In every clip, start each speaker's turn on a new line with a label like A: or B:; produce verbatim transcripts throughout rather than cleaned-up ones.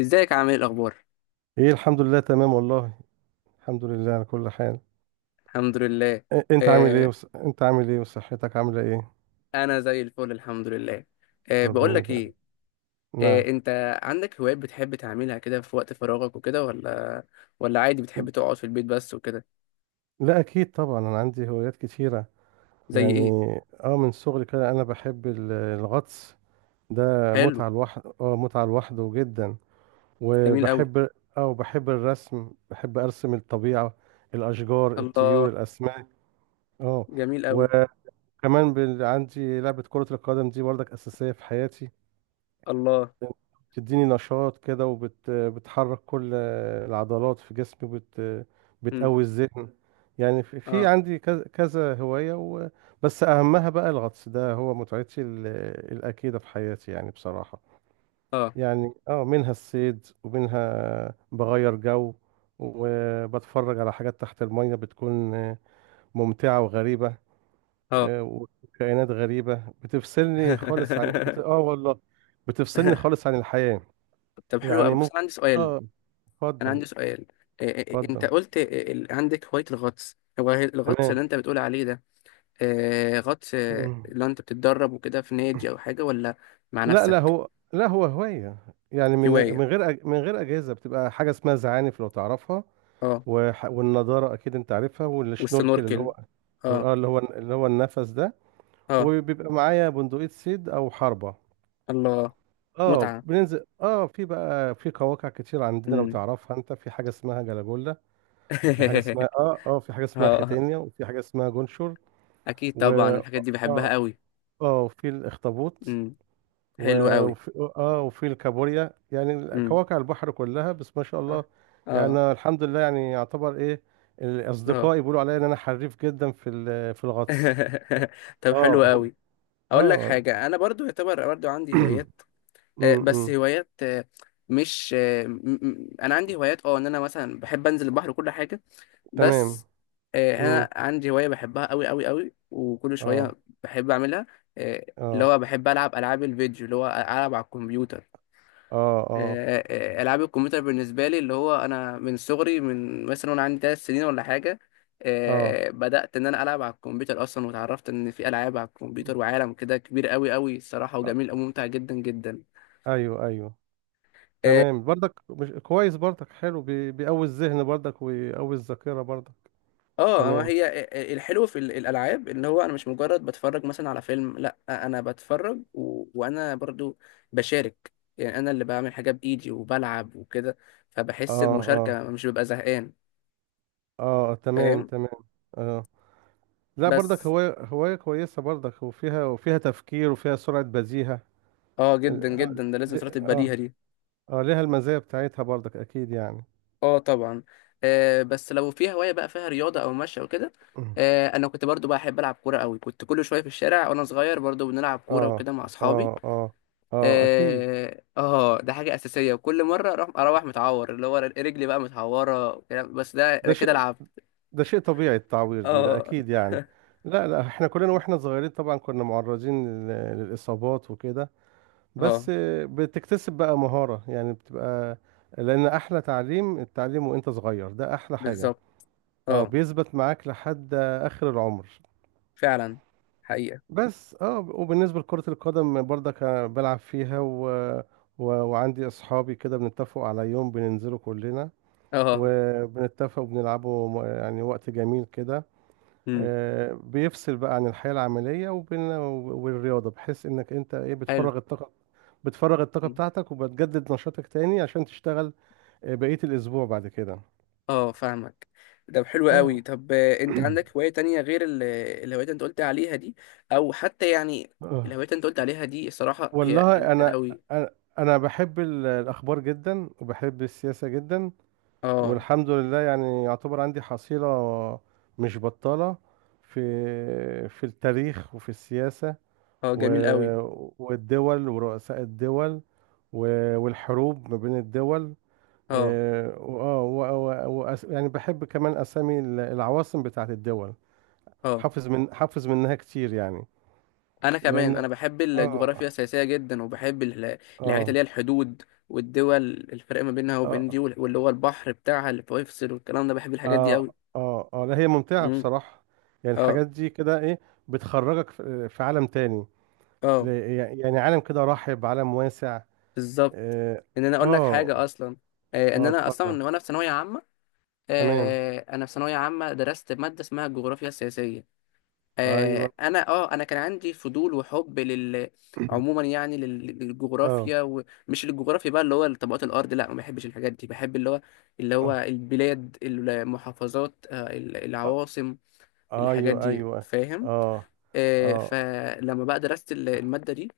A: ازيك؟ عامل ايه؟ الاخبار؟
B: ايه، الحمد لله تمام والله. الحمد لله على كل حال.
A: الحمد لله.
B: إ- انت عامل ايه
A: آه
B: وص... انت عامل ايه وصحتك عامله ايه؟
A: انا زي الفل، الحمد لله. آه بقول
B: ربنا
A: لك
B: يبارك.
A: ايه، آه
B: نعم.
A: انت عندك هوايات بتحب تعملها كده في وقت فراغك وكده، ولا ولا عادي بتحب تقعد في البيت بس وكده؟
B: لا اكيد طبعا، انا عندي هوايات كتيره.
A: زي
B: يعني
A: ايه؟
B: اه من صغري كده انا بحب ال- الغطس. ده
A: حلو.
B: متعه لوحده، اه متعه لوحده جدا.
A: جميل قوي.
B: وبحب اه وبحب الرسم، بحب ارسم الطبيعه، الاشجار، الطيور،
A: الله.
B: الاسماك. اه
A: جميل قوي.
B: وكمان بال... عندي لعبه كره القدم دي برضك اساسيه في حياتي.
A: الله.
B: بتديني نشاط كده وبتحرك كل العضلات في جسمي، وبت
A: مم.
B: بتقوي الذهن. يعني في في
A: اه
B: عندي كذا كذا هواية و... بس أهمها بقى الغطس، ده هو متعتي ال- الأكيدة في حياتي يعني بصراحة.
A: اه
B: يعني اه منها الصيد ومنها بغير جو، وبتفرج على حاجات تحت المية بتكون آه، ممتعة وغريبة.
A: اه.
B: آه، وكائنات غريبة بتفصلني خالص عن بت... اه والله بتفصلني خالص عن الحياة.
A: طب حلو
B: يعني
A: قوي، بس
B: ممكن.
A: انا عندي سؤال.
B: اه
A: انا
B: اتفضل.
A: عندي سؤال. آه آه، آه، انت
B: اتفضل،
A: قلت، آه، ال- عندك هواية الغطس، هو الغطس اللي
B: تمام.
A: انت بتقول عليه ده، آه، غطس، آه،
B: مم.
A: اللي انت بتتدرب وكده في نادي او حاجه، ولا مع
B: لا لا،
A: نفسك؟
B: هو لا هو هواية، يعني من
A: هوايه.
B: من غير أج... من غير أجهزة. بتبقى حاجة اسمها زعانف لو تعرفها.
A: اه.
B: وح... والنضارة أكيد أنت عارفها، والشنوركل اللي هو،
A: والسنوركل. اه.
B: اه اللي هو اللي هو النفس ده.
A: اه.
B: وبيبقى معايا بندقية صيد أو حربة.
A: الله.
B: اه
A: متعه.
B: بننزل اه في بقى في قواقع كتير عندنا. لو
A: امم.
B: تعرفها انت، في حاجه اسمها جلاجولا، وفي حاجه اسمها اه اه في حاجه اسمها
A: اه
B: ختانيا، وفي حاجه اسمها جونشور.
A: اكيد
B: و
A: طبعا، الحاجات دي بحبها
B: اه
A: قوي.
B: اه وفي الاخطبوط،
A: امم. حلوه
B: و-
A: قوي.
B: وفي اه وفي الكابوريا، يعني
A: امم.
B: كواكب البحر كلها، بس ما شاء الله. يعني
A: اه.
B: أنا الحمد لله يعني يعتبر ايه،
A: اه.
B: الاصدقاء يقولوا عليا ان انا حريف جدا في ال- في الغطس.
A: طب حلو
B: اه هم-
A: قوي. اقول لك
B: اه
A: حاجه، انا برضو يعتبر برضو عندي هوايات، آه، بس
B: امم
A: هوايات، آه، مش آه، م- م- انا عندي هوايات، اه ان انا مثلا بحب انزل البحر وكل حاجه
B: تمام.
A: بس. آه،
B: امم
A: انا عندي هوايه بحبها قوي قوي قوي، وكل شويه
B: اه
A: بحب اعملها. آه، اللي
B: اه
A: هو بحب العب العاب الفيديو، اللي هو العب على الكمبيوتر.
B: اه اه
A: آه، آه، العاب الكمبيوتر بالنسبه لي، اللي هو انا من صغري، من مثلا وانا عندي ثلاث سنين ولا حاجه،
B: اه
A: آه، بدات ان انا العب على الكمبيوتر اصلا، وتعرفت ان في العاب على الكمبيوتر، وعالم كده كبير قوي قوي الصراحه،
B: آه،
A: وجميل وممتع جدا جدا.
B: ايوه ايوه.
A: آه،
B: تمام، برضك مش كويس، برضك حلو، بي- بيقوي الذهن برضك، ويقوي الذاكرة برضك.
A: اه ما
B: تمام.
A: هي الحلو في ال- الالعاب ان هو انا مش مجرد بتفرج مثلا على فيلم، لا انا بتفرج و... وانا برضو بشارك، يعني انا اللي بعمل حاجه بايدي وبلعب وكده.
B: اه
A: فبحس
B: آه.
A: بمشاركه مش ببقى زهقان.
B: اه تمام
A: فاهم؟
B: تمام. اه لا برضك
A: بس
B: هواية، هواية كويسة برضك، وفيها وفيها تفكير وفيها سرعة بزيهة.
A: اه
B: ال-
A: جدا
B: اه
A: جدا ده، لازم
B: ل-
A: صلاه
B: اه
A: البديهه دي.
B: آه، ليها المزايا بتاعتها برضك اكيد يعني.
A: اه طبعا. آه، بس لو في هوايه بقى فيها رياضه او مشي او كده، آه انا كنت برضو بحب العب كوره قوي، كنت كل شويه في الشارع وانا صغير برضو بنلعب كوره
B: اه
A: وكده مع اصحابي.
B: اه اه اه اكيد.
A: اه، آه، ده حاجه اساسيه. وكل مره اروح، اروح متعور، اللي هو رجلي بقى متعوره، وكلام- بس ده
B: ده
A: انا كده
B: شيء
A: لعبت.
B: ده شيء طبيعي، التعوير دي ده
A: اه.
B: اكيد يعني. لا لا، احنا كلنا واحنا صغيرين طبعا كنا معرضين لل- للاصابات وكده. بس
A: اه،
B: آه، بتكتسب بقى مهارة، يعني بتبقى. لان احلى تعليم التعليم وانت صغير، ده احلى حاجة.
A: بالظبط.
B: اه
A: اه
B: بيثبت معاك لحد اخر العمر.
A: فعلا. حقيقه.
B: بس اه وبالنسبه لكره القدم برضك أنا بلعب فيها و... و... وعندي اصحابي كده، بنتفق على يوم بننزله كلنا،
A: اه.
B: وبنتفق وبنلعبه م- يعني وقت جميل كده.
A: امم.
B: آه، بيفصل بقى عن الحياه العمليه، وبين والرياضه، بحيث انك انت ايه،
A: حلو.
B: بتفرغ الطاقه، بتفرغ الطاقه
A: مم.
B: بتاعتك، وبتجدد نشاطك تاني عشان تشتغل آه، بقيه الاسبوع بعد كده.
A: اه فاهمك. ده حلو
B: اه
A: قوي. طب آه، انت عندك هوايه تانية غير ال- الهوايات اللي انت قلت عليها دي؟ او حتى يعني
B: آه.
A: الهوايات اللي انت قلت عليها دي الصراحه هي
B: والله
A: لذيذه
B: انا
A: قوي.
B: انا أنا بحب ال- الاخبار جدا، وبحب السياسه جدا.
A: اه
B: والحمد لله يعني يعتبر عندي حصيله مش بطاله في في التاريخ وفي السياسه،
A: اه.
B: و-
A: جميل قوي.
B: والدول ورؤساء الدول، و- والحروب ما بين الدول.
A: اه.
B: إيه، وآه، و- و- وأس- يعني بحب كمان اسامي ال- العواصم بتاعت الدول.
A: اه.
B: حافظ من حافظ منها كتير يعني.
A: انا كمان،
B: لان
A: انا بحب الجغرافيا
B: اه
A: السياسيه جدا، وبحب ال- الحاجات
B: اه
A: اللي هي الحدود والدول، الفرق ما بينها وبين دي،
B: اه
A: وال- واللي هو البحر بتاعها اللي بيفصل، والكلام ده. بحب الحاجات دي
B: اه
A: قوي.
B: اه اه لا، هي ممتعة
A: امم.
B: بصراحة. يعني
A: اه
B: الحاجات دي كده ايه، بتخرجك في في عالم تاني، ل-
A: اه.
B: يعني عالم كده رحب، عالم واسع.
A: بالظبط.
B: اه
A: ان انا اقول لك
B: اه
A: حاجه اصلا، آه ان
B: آه،
A: انا
B: اتفضل.
A: اصلا وانا في ثانويه عامه،
B: تمام،
A: آه انا في ثانويه عامه درست ماده اسمها الجغرافيا السياسيه.
B: ايوه.
A: آه، انا اه انا كان عندي فضول وحب لل عموما، يعني لل-
B: اه
A: للجغرافيا، ومش للجغرافيا بقى اللي هو طبقات الارض، لا ما بحبش الحاجات دي، بحب اللي هو اللي هو
B: آه،
A: البلاد، المحافظات، آه، ال- العواصم،
B: آه،
A: الحاجات
B: ايوه
A: دي.
B: ايوه.
A: فاهم؟
B: اه
A: آه،
B: اه
A: فلما بقى درست ال- الماده دي،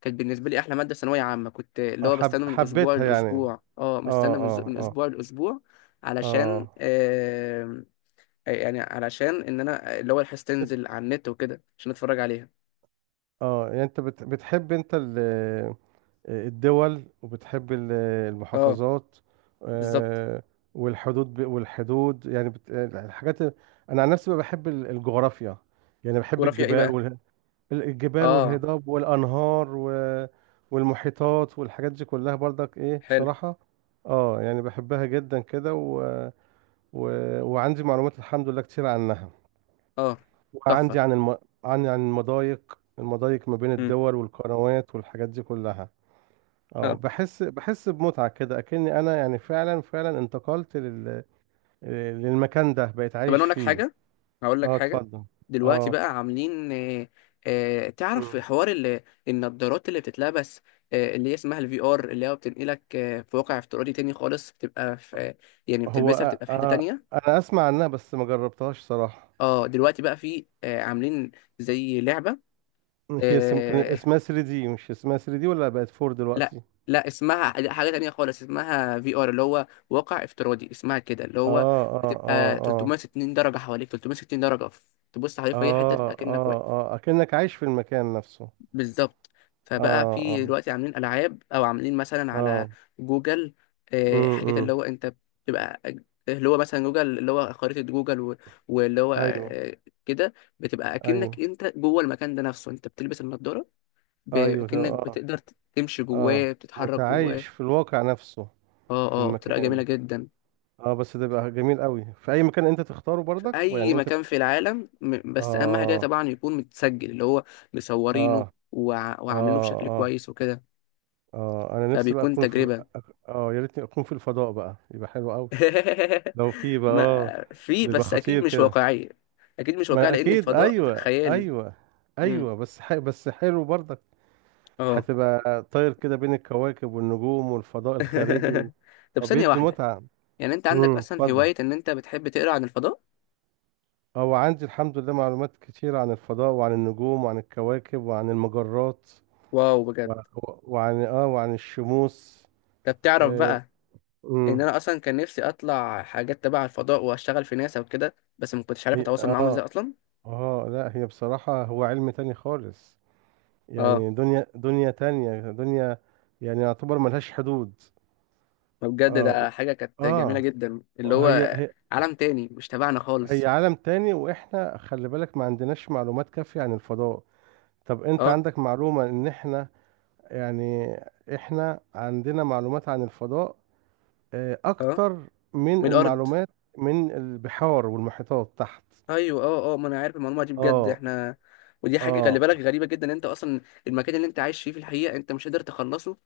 A: كانت بالنسبه لي احلى ماده ثانويه عامه، كنت اللي
B: آه،
A: هو
B: حب
A: بستنى من الاسبوع
B: حبيتها يعني.
A: للاسبوع، اه
B: اه
A: مستنى من ز-
B: اه
A: من
B: اه
A: اسبوع لاسبوع، علشان،
B: اه
A: آه، آه، يعني علشان ان انا، آه، اللي هو الحاس
B: تت-
A: تنزل على النت وكده عشان اتفرج عليها.
B: اه يعني انت بت- بتحب انت الدول، وبتحب ال-
A: اه
B: المحافظات.
A: بالظبط.
B: آه، والحدود، ب- والحدود يعني بت- الحاجات. انا عن نفسي بقى بحب ال- الجغرافيا، يعني بحب
A: جغرافيا ايه
B: الجبال
A: بقى؟
B: وال- الجبال
A: اه.
B: والهضاب والانهار و- والمحيطات والحاجات دي كلها برضك، ايه،
A: حلو.
B: بصراحة. اه يعني بحبها جدا كده، و... و... وعندي معلومات الحمد لله كتير عنها،
A: اه.
B: وعندي
A: تحفه.
B: عن الم... عن عن المضايق، المضايق ما بين
A: امم.
B: الدول، والقنوات، والحاجات دي كلها. اه
A: اه.
B: بحس بحس بمتعة كده، اكني انا يعني فعلا، فعلا انتقلت لل... للمكان ده، بقيت
A: طب انا
B: عايش
A: اقول لك
B: فيه.
A: حاجه، هقول لك
B: اه
A: حاجه.
B: اتفضل.
A: دلوقتي
B: اه
A: بقى عاملين آه، آه تعرف
B: مم.
A: حوار ال- النضارات اللي بتتلبس؟ آه اللي هي اسمها الفي ار، اللي هو بتنقلك آه في واقع افتراضي تاني خالص، بتبقى في آه، يعني
B: هو
A: بتلبسها
B: آه
A: بتبقى في حته
B: آه
A: تانيه.
B: انا اسمع عنها بس ما جربتهاش صراحة.
A: اه دلوقتي بقى في آه عاملين زي لعبه.
B: هي اسم... كان
A: آه،
B: اسمها ثري دي، مش اسمها ثري دي ولا بقت فور
A: لا،
B: دلوقتي؟
A: لا اسمها، لا، حاجة تانية خالص. اسمها في ار، اللي هو واقع افتراضي، اسمها كده. اللي هو
B: اه اه اه
A: بتبقى
B: اه
A: تلتمية وستين درجة حواليك، تلتمية وستين درجة. ف- تبص حواليك في أي حتة،
B: اه
A: تبقى كأنك
B: اه
A: واقف.
B: اه اكنك عايش في المكان نفسه.
A: بالظبط. فبقى
B: اه
A: في
B: اه
A: دلوقتي عاملين ألعاب، أو عاملين مثلا على
B: اه
A: جوجل، آه، حاجات اللي
B: امم
A: هو أنت بتبقى اللي هو مثلا جوجل، اللي هو خريطة جوجل و- واللي هو،
B: ايوه
A: آه، كده بتبقى
B: ايوه
A: أكنك أنت جوه المكان ده نفسه، أنت بتلبس النضارة. ب-
B: ايوه.
A: أكنك
B: اه
A: بتقدر تمشي
B: اه
A: جواه، بتتحرك جواه.
B: متعايش في الواقع نفسه،
A: اه
B: في
A: اه، بطريقه
B: المكان.
A: جميله جدا.
B: اه بس ده بقى جميل قوي، في اي مكان انت تختاره
A: في
B: برضك، ويعني
A: اي
B: انت
A: مكان في العالم، م- بس اهم حاجه
B: اه
A: طبعا يكون متسجل، اللي هو مصورينه،
B: اه
A: وع وعاملينه
B: اه
A: بشكل
B: اه
A: كويس وكده،
B: اه انا نفسي بقى
A: فبيكون
B: اكون في ال-
A: تجربه.
B: اه يا ريتني اكون في الفضاء بقى، يبقى حلو قوي. لو في بقى اه
A: ما في،
B: يبقى
A: بس اكيد
B: خطير
A: مش
B: كده.
A: واقعيه. اكيد مش واقعيه
B: ما
A: لان
B: اكيد،
A: الفضاء
B: ايوه
A: خيالي.
B: ايوه
A: امم.
B: ايوه، بس ح... بس حلو برضك.
A: اه.
B: هتبقى طاير كده بين الكواكب والنجوم والفضاء الخارجي و...
A: طب ثانيه
B: وبيدي
A: واحده،
B: متعة.
A: يعني انت عندك
B: امم،
A: اصلا
B: اتفضل.
A: هوايه ان انت بتحب تقرا عن الفضاء؟
B: هو عندي الحمد لله معلومات كتيرة عن الفضاء، وعن النجوم، وعن الكواكب، وعن المجرات،
A: واو،
B: و-
A: بجد؟
B: و- وعن اه وعن الشموس.
A: طب تعرف
B: اه
A: بقى، ان
B: أمم.
A: انا اصلا كان نفسي اطلع حاجات تبع الفضاء واشتغل في ناسا وكده، بس ما كنتش عارف
B: هي-
A: اتواصل معاهم
B: اه
A: ازاي اصلا.
B: اه لا، هي بصراحة هو علم تاني خالص،
A: اه.
B: يعني دنيا، دنيا تانية، دنيا يعني يعتبر ملهاش حدود.
A: فبجد
B: اه و-
A: ده حاجة كانت جميلة
B: اه
A: جدا، اللي
B: هي
A: هو
B: هي
A: عالم تاني مش تبعنا
B: هي
A: خالص.
B: عالم تاني، واحنا خلي بالك ما عندناش معلومات كافية عن الفضاء. طب انت
A: اه.
B: عندك معلومة ان احنا، يعني احنا عندنا معلومات عن الفضاء آه،
A: اه.
B: اكتر من
A: من الأرض.
B: المعلومات من البحار والمحيطات تحت.
A: أيوه اه اه، ما أنا عارف المعلومة دي. بجد
B: اه
A: احنا، ودي حاجة خلي بالك
B: اه
A: غريبة جدا. أنت أصلا المكان اللي أنت عايش فيه في الحقيقة أنت مش قادر تخلصه.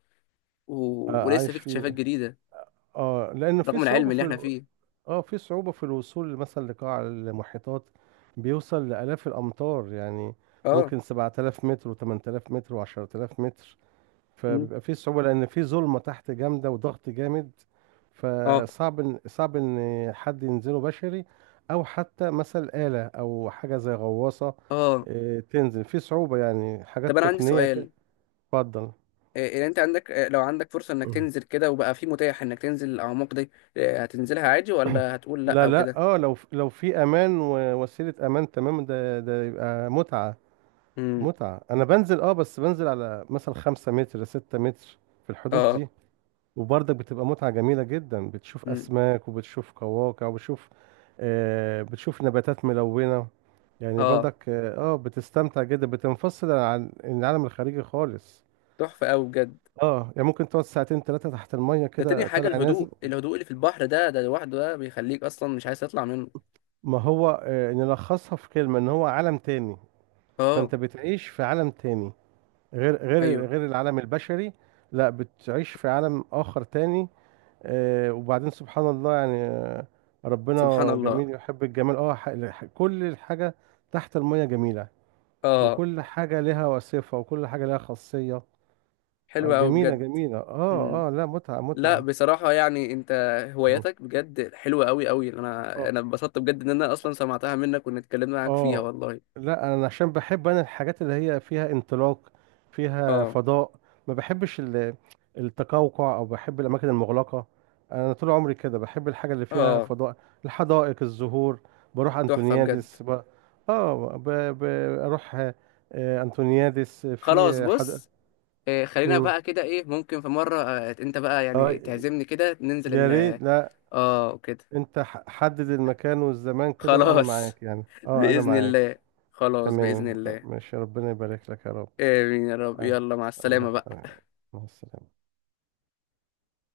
A: و...
B: آه،
A: ولسه
B: عايش
A: في اكتشافات
B: في
A: جديدة
B: اه لان في
A: رغم
B: صعوبة
A: العلم اللي
B: في
A: احنا
B: ال...
A: فيه.
B: اه في صعوبة في الوصول مثلا لقاع المحيطات، بيوصل لآلاف الأمتار يعني،
A: اه.
B: ممكن 7000 متر و8000 متر و10000 متر،
A: مم.
B: فبيبقى فيه صعوبة لأن فيه ظلمة تحت جامدة وضغط جامد.
A: اه
B: فصعب إن صعب إن حد ينزله بشري، أو حتى مثلا آلة أو حاجة زي غواصة،
A: اه.
B: آه، تنزل، فيه صعوبة يعني، حاجات
A: طب أنا عندي
B: تقنية كده.
A: سؤال.
B: اتفضل.
A: إيه إيه أنت عندك، آه، لو عندك فرصة إنك
B: مم.
A: تنزل كده وبقى في متاح إنك تنزل الأعماق دي، آه، هتنزلها عادي، ولا هتقول لأ
B: لا
A: أو
B: لا
A: كده؟
B: اه لو لو في امان ووسيله امان تمام، ده ده يبقى متعه.
A: مم.
B: متعه. انا بنزل اه بس بنزل على مثلا خمسة متر، ستة متر، في الحدود
A: اه
B: دي. وبرضك بتبقى متعة جميلة جدا، بتشوف أسماك، وبتشوف قواقع، وبتشوف آه بتشوف نباتات ملونة. يعني
A: اه.
B: برضك اه آه، بتستمتع جدا، بتنفصل عن العالم الخارجي خالص.
A: تحفة قوي بجد.
B: اه يعني ممكن تقعد ساعتين ثلاثة تحت المية
A: ده تاني
B: كده
A: حاجة،
B: طالع نازل.
A: الهدوء، الهدوء اللي في البحر ده، ده لوحده ده بيخليك أصلا مش عايز تطلع منه.
B: ما هو آه نلخصها في كلمة، ان هو عالم تاني،
A: اه.
B: فانت بتعيش في عالم تاني، غير غير
A: أيوه.
B: غير العالم البشري. لا بتعيش في عالم آخر تاني. آه، وبعدين سبحان الله، يعني آه،
A: سبحان
B: ربنا
A: الله.
B: جميل يحب الجمال. اه ح- ح- كل الحاجة تحت المية جميلة،
A: اه.
B: وكل حاجة لها صفة، وكل حاجة لها خاصية. آه،
A: حلوة قوي
B: جميلة،
A: بجد.
B: جميلة،
A: مم.
B: اه اه لا متعة،
A: لا
B: متعة.
A: بصراحة يعني أنت،
B: مه.
A: هواياتك بجد حلوة قوي قوي. أنا
B: اه
A: أنا اتبسطت بجد، إن أنا أصلا سمعتها منك وإن اتكلمنا معاك فيها
B: اه
A: والله.
B: لا انا عشان بحب انا الحاجات اللي هي فيها انطلاق، فيها
A: اه
B: فضاء. ما بحبش ال- التقوقع، او بحب الاماكن المغلقه. انا طول عمري كده بحب الحاجه اللي فيها
A: اه.
B: فضاء، الحدائق، الزهور. بروح
A: تحفة بجد.
B: انتونيادس ب... اه ب... بروح آه، انتونيادس
A: خلاص
B: في حد.
A: بص، آه خلينا
B: مم.
A: بقى كده إيه، ممكن في مرة آه أنت بقى
B: اه
A: يعني تعزمني كده ننزل
B: يا
A: ال،
B: ريت، لا
A: اه كده.
B: انت ح- حدد المكان والزمان كده وانا
A: خلاص
B: معاك، يعني اه انا
A: بإذن
B: معاك.
A: الله. خلاص بإذن
B: تمام، آه،
A: الله.
B: ماشي، ربنا يبارك لك يا رب.
A: آمين يا رب،
B: آه،
A: يلا مع
B: الله
A: السلامة بقى.
B: يخليك. مع السلامة.